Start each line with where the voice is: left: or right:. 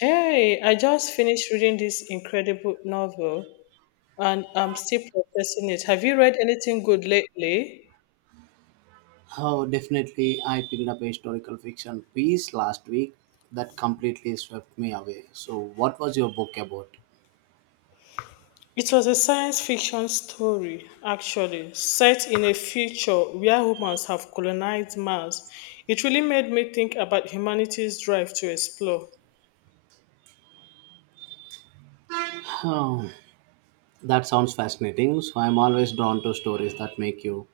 left: Hey, I just finished reading this incredible novel and I'm still processing it. Have you read anything good lately?
right: Oh, definitely. I picked up a historical fiction piece last week that completely swept me away. So, what was your book about?
left: It was a science fiction story, actually, set in a future where humans have colonized Mars. It really made me think about humanity's drive to explore.
right: Oh, that sounds fascinating. So, I'm always drawn to stories that make you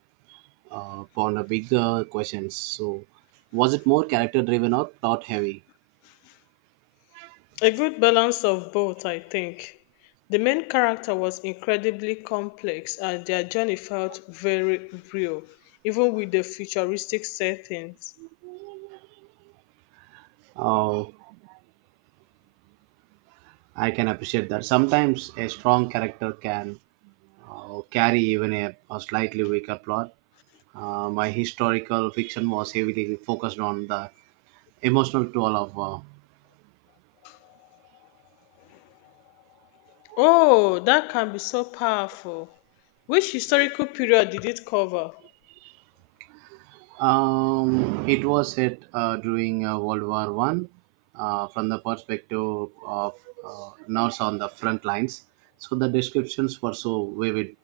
right: ponder bigger questions. So, was it more character driven or plot heavy?
left: A good balance of both, I think. The main character was incredibly complex and their journey felt very real, even with the futuristic settings.
right: Oh, I can appreciate that. Sometimes a strong character can carry even a slightly weaker plot. My historical fiction was heavily focused on the emotional toll of war.
left: Oh, that can be so powerful. Which historical period did it cover?
right: It was set during World War I, from the perspective of nurse on the front lines. So the descriptions were so vivid.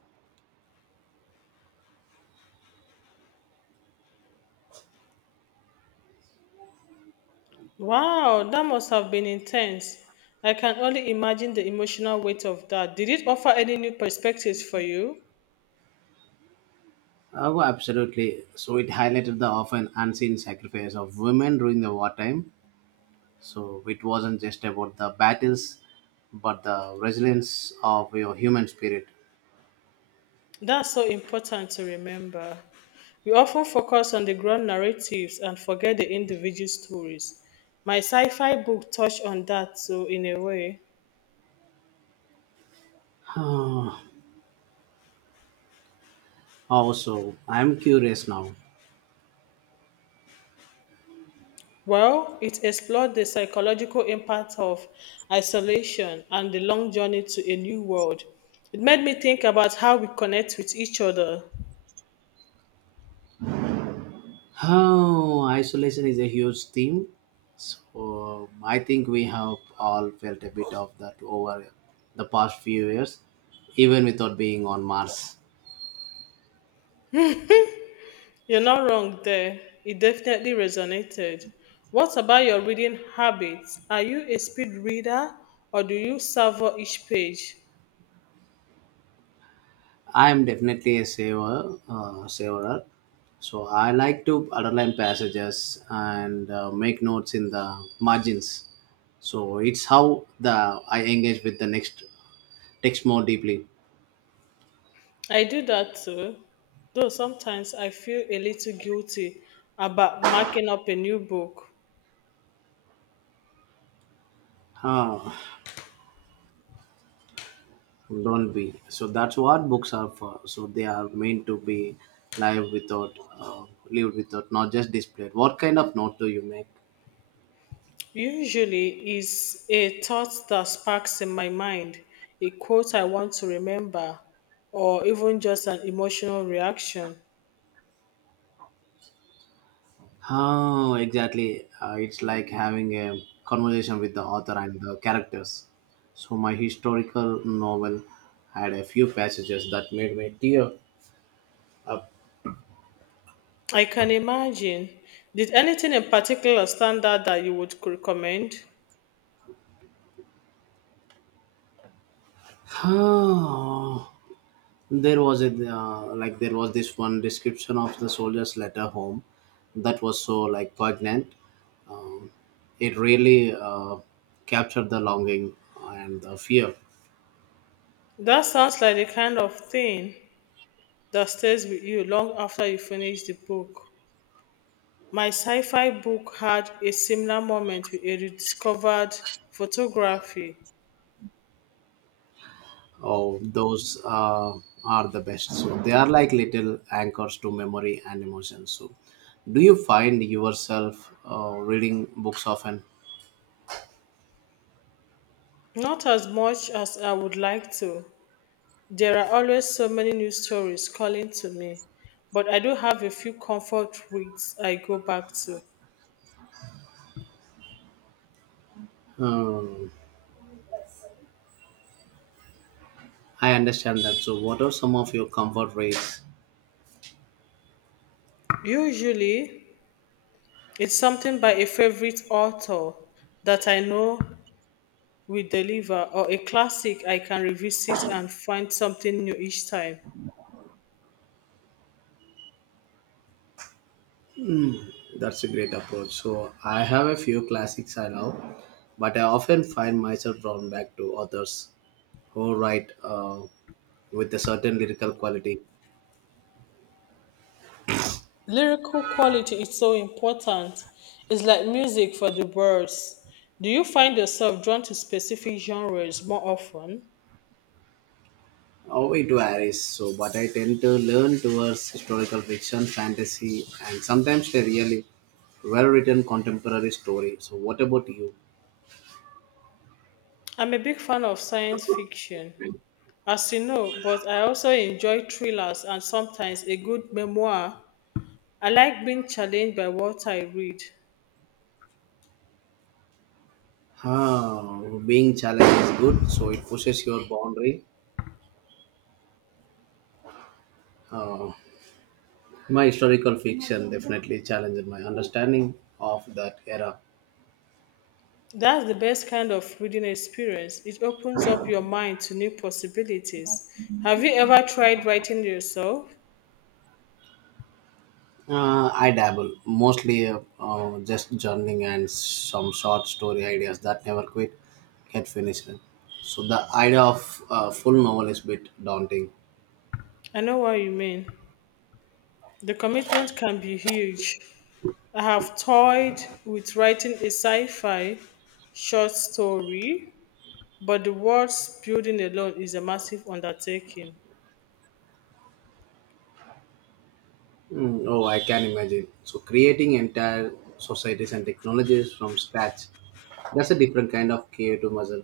left: Wow, that must have been intense. I can only imagine the emotional weight of that. Did it offer any new perspectives for you?
right: Oh, absolutely. So it highlighted the often unseen sacrifice of women during the wartime. So it wasn't just about the battles, but the resilience of your human spirit.
left: That's so important to remember. We often focus on the grand narratives and forget the individual stories. My sci fi book touched on that too, in a way.
right: Also, I'm curious now.
left: Well, it explored the psychological impact of isolation and the long journey to a new world. It made me think about how we connect with each other.
right: Oh, isolation is a huge theme. So I think we have all felt a bit of that over the past few years, even without being on Mars.
left: You're not wrong there. It definitely resonated. What about your reading habits? Are you a speed reader or do you savor each page?
right: I am definitely a saver, saverer. So I like to underline passages and make notes in the margins. So it's how the I engage with the next text more deeply.
left: I do that too, though sometimes I feel a little guilty about marking up a new book.
right: Huh, don't be. So that's what books are for, so they are meant to be live without uh, lived without, not just displayed. What kind of note do you make?
left: Usually is a thought that sparks in my mind, a quote I want to remember, or even just an emotional reaction.
right: Oh, exactly. It's like having a conversation with the author and the characters. So my historical novel had a few passages that made me tear up.
left: I can imagine. Did anything in particular stand out that you would recommend?
right: Oh. There was a like there was this one description of the soldier's letter home that was so like poignant. um, it really captured the longing and the fear.
left: That sounds like the kind of thing that stays with you long after you finish the book. My sci fi book had a similar moment with a rediscovered photography.
right: Oh, those are the best. So they are like little anchors to memory and emotion. So do you find yourself reading books often?
left: Not as much as I would like to, there are always so many new stories calling to me, but I do have a few comfort reads I go back to.
right: um, I understand that. So what are some of your comfort ways?
left: Usually, it's something by a favorite author that I know will deliver, or a classic I can revisit and find something new each time.
right: That's a great approach. So I have a few classics I love, but I often find myself drawn back to authors who write with a certain lyrical quality.
left: Lyrical quality is so important, it's like music for the birds. Do you find yourself drawn to specific genres more often?
right: Oh, it varies. So, but I tend to lean towards historical fiction, fantasy, and sometimes a really well-written contemporary story. So, what about you?
left: I'm a big fan of science fiction as you know, but I also enjoy thrillers and sometimes a good memoir. I like being challenged by what I read.
right: Ah, being challenged is good, so it pushes your boundary. Uh, my historical fiction definitely challenged my understanding of that era.
left: That's the best kind of reading experience. It opens up your mind to new possibilities. Have you ever tried writing yourself?
right: I dabble mostly, just journaling and some short story ideas that never quite get finished. So the idea of a full novel is a bit daunting.
left: I know what you mean. The commitment can be huge. I have toyed with writing a sci fi short story, but the words building alone is a massive undertaking.
right: Mm, oh, I can imagine. So creating entire societies and technologies from scratch, that's a different kind of creative muscle.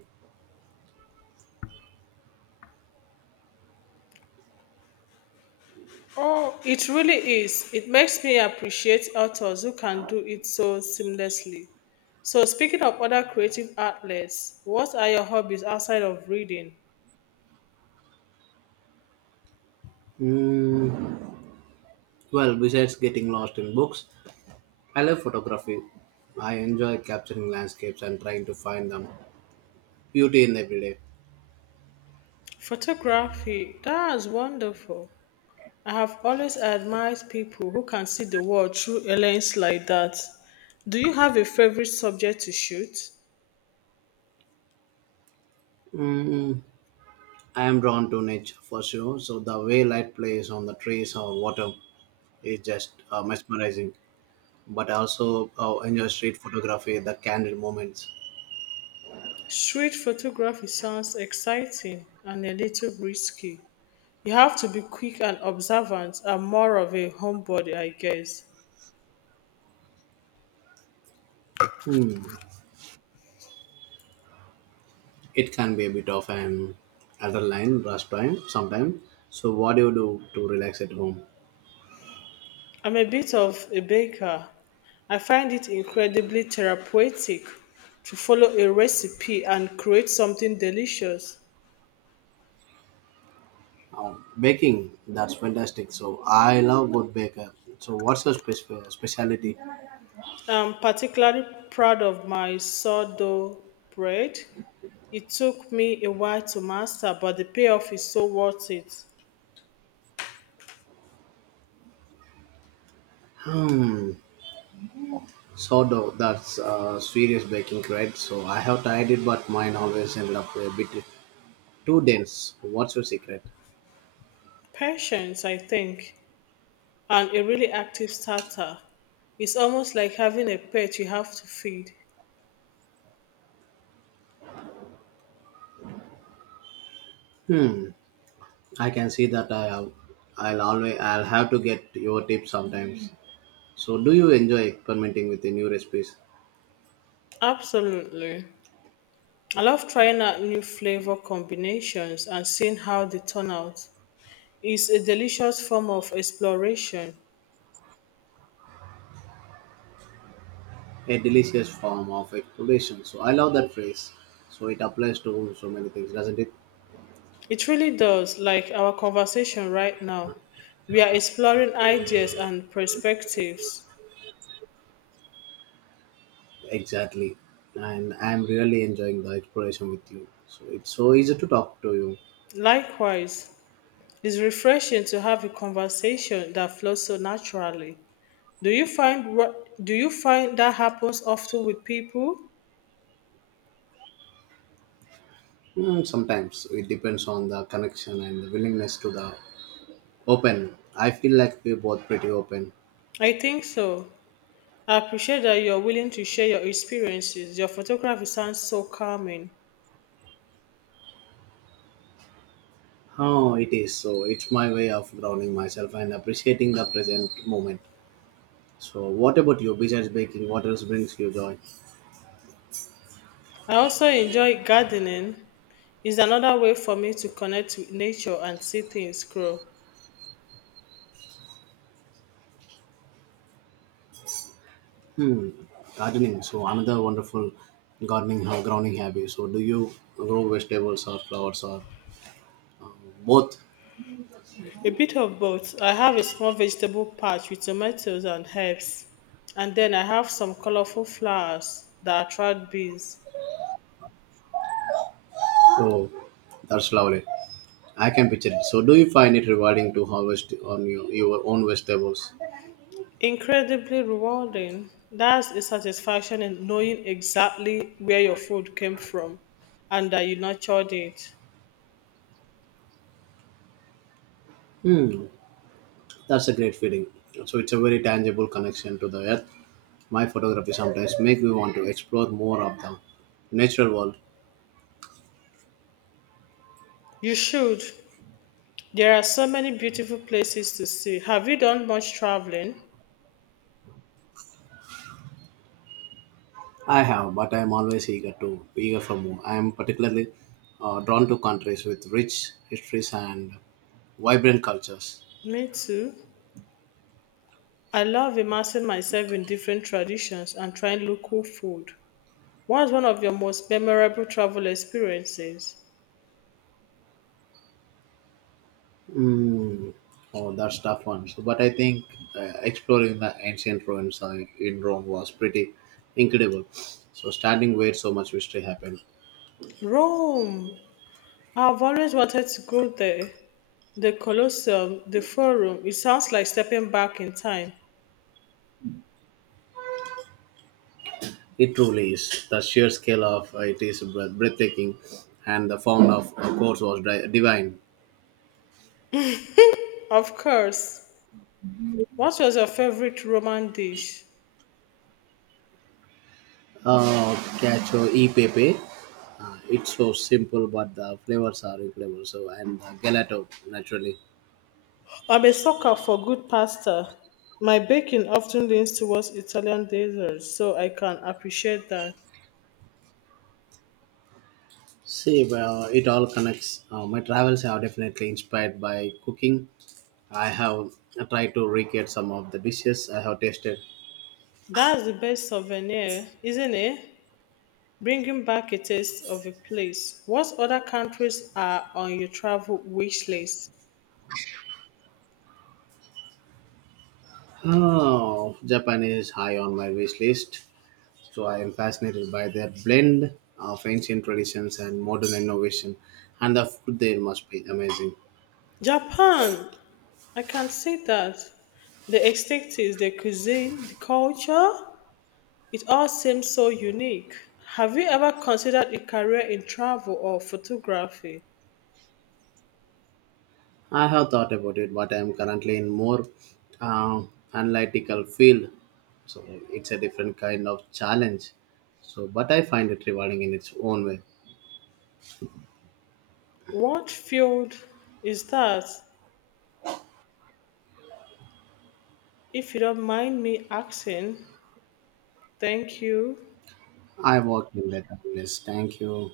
left: Oh, it really is. It makes me appreciate authors who can do it so seamlessly. So, speaking of other creative outlets, what are your hobbies outside of reading?
right: Mm, well, besides getting lost in books, I love photography. I enjoy capturing landscapes and trying to find them beauty in every day.
left: Photography. That's wonderful. I have always admired people who can see the world through a lens like that. Do you have a favorite subject to shoot?
right: Mm, I am drawn to nature for sure. So the way light plays on the trees or water is just mesmerizing. But I also enjoy street photography, the candid moments.
left: Street photography sounds exciting and a little risky. You have to be quick and observant. I'm more of a homebody, I guess.
right: Hmm. It can be a bit of an adrenaline rush time sometimes. So what do you do to relax at home?
left: I'm a bit of a baker. I find it incredibly therapeutic to follow a recipe and create something delicious.
right: Oh, baking, that's fantastic. So I love good baker. So what's your specialty?
left: I'm particularly proud of my sourdough bread. It took me a while to master, but the payoff is so worth it.
right: Hmm, sort. That's serious baking, right? So I have tried it, but mine always ended up a bit too dense. What's your secret?
left: Patience, I think, and a really active starter. It's almost like having a pet you have to feed.
right: Hmm. I can see that. I have. I'll always. I'll have to get your tips sometimes. So, do you enjoy experimenting with the new recipes?
left: Absolutely. I love trying out new flavor combinations and seeing how they turn out. It's a delicious form of exploration.
right: A delicious form of exploration. So, I love that phrase. So, it applies to so many things, doesn't it?
left: It really does, like our conversation right now. We are exploring ideas and perspectives.
right: Exactly. And I'm really enjoying the exploration with you. So, it's so easy to talk to you.
left: Likewise, it's refreshing to have a conversation that flows so naturally. Do you find what do you find that happens often with people?
right: Hmm, sometimes it depends on the connection and the willingness to the open. I feel like we're both pretty open.
left: I think so. I appreciate that you're willing to share your experiences. Your photography sounds so calming.
right: Oh, it is. So it's my way of grounding myself and appreciating the present moment. So what about you? Besides baking, what else brings you joy?
left: I also enjoy gardening. It's another way for me to connect with nature and see things grow.
right: Hmm, gardening. So another wonderful gardening how grounding habit. So do you grow vegetables or flowers or both?
left: A bit of both. I have a small vegetable patch with tomatoes and herbs, and then I have some colorful flowers that attract bees.
right: So that's lovely. I can picture it. So do you find it rewarding to harvest on your own vegetables?
left: Incredibly rewarding. That's a satisfaction in knowing exactly where your food came from and that you nurtured it.
right: Hmm, that's a great feeling. So it's a very tangible connection to the earth. My photography sometimes make me want to explore more of the natural world.
left: You should. There are so many beautiful places to see. Have you done much traveling?
right: I have, but I am always eager for more. I am particularly drawn to countries with rich histories and vibrant cultures.
left: Me too. I love immersing myself in different traditions and trying local food. What was one of your most memorable travel experiences?
right: Mm. Oh, that's tough one. So, but I think exploring the ancient ruins in Rome was pretty incredible. So, standing where so much history happened,
left: Rome. I've always wanted to go there. The Colosseum, the Forum. It sounds like stepping back in time.
right: it truly is. The sheer scale of it is breathtaking, and the form of course, was divine.
left: Of course. What was your favorite Roman dish?
right: Cacio e pepe. It's so simple, but the flavors are incredible. So and gelato naturally.
left: I'm a sucker for good pasta. My baking often leans towards Italian desserts, so I can appreciate that.
right: See, well, it all connects. My travels are definitely inspired by cooking. I have tried to recreate some of the dishes I have tasted.
left: That's the best souvenir, isn't it? Bringing back a taste of a place. What other countries are on your travel wish list?
right: Oh, Japan is high on my wish list. So I am fascinated by their blend of ancient traditions and modern innovation, and the food there must be amazing.
left: Japan! I can see that. The aesthetics, the cuisine, the culture, it all seems so unique. Have you ever considered a career in travel or photography?
right: I have thought about it, but I am currently in more uh, analytical field, so it's a different kind of challenge. So, but I find it rewarding in its own way.
left: What field is that? If you don't mind me asking, thank you.
right: I work in that. Yes, thank you.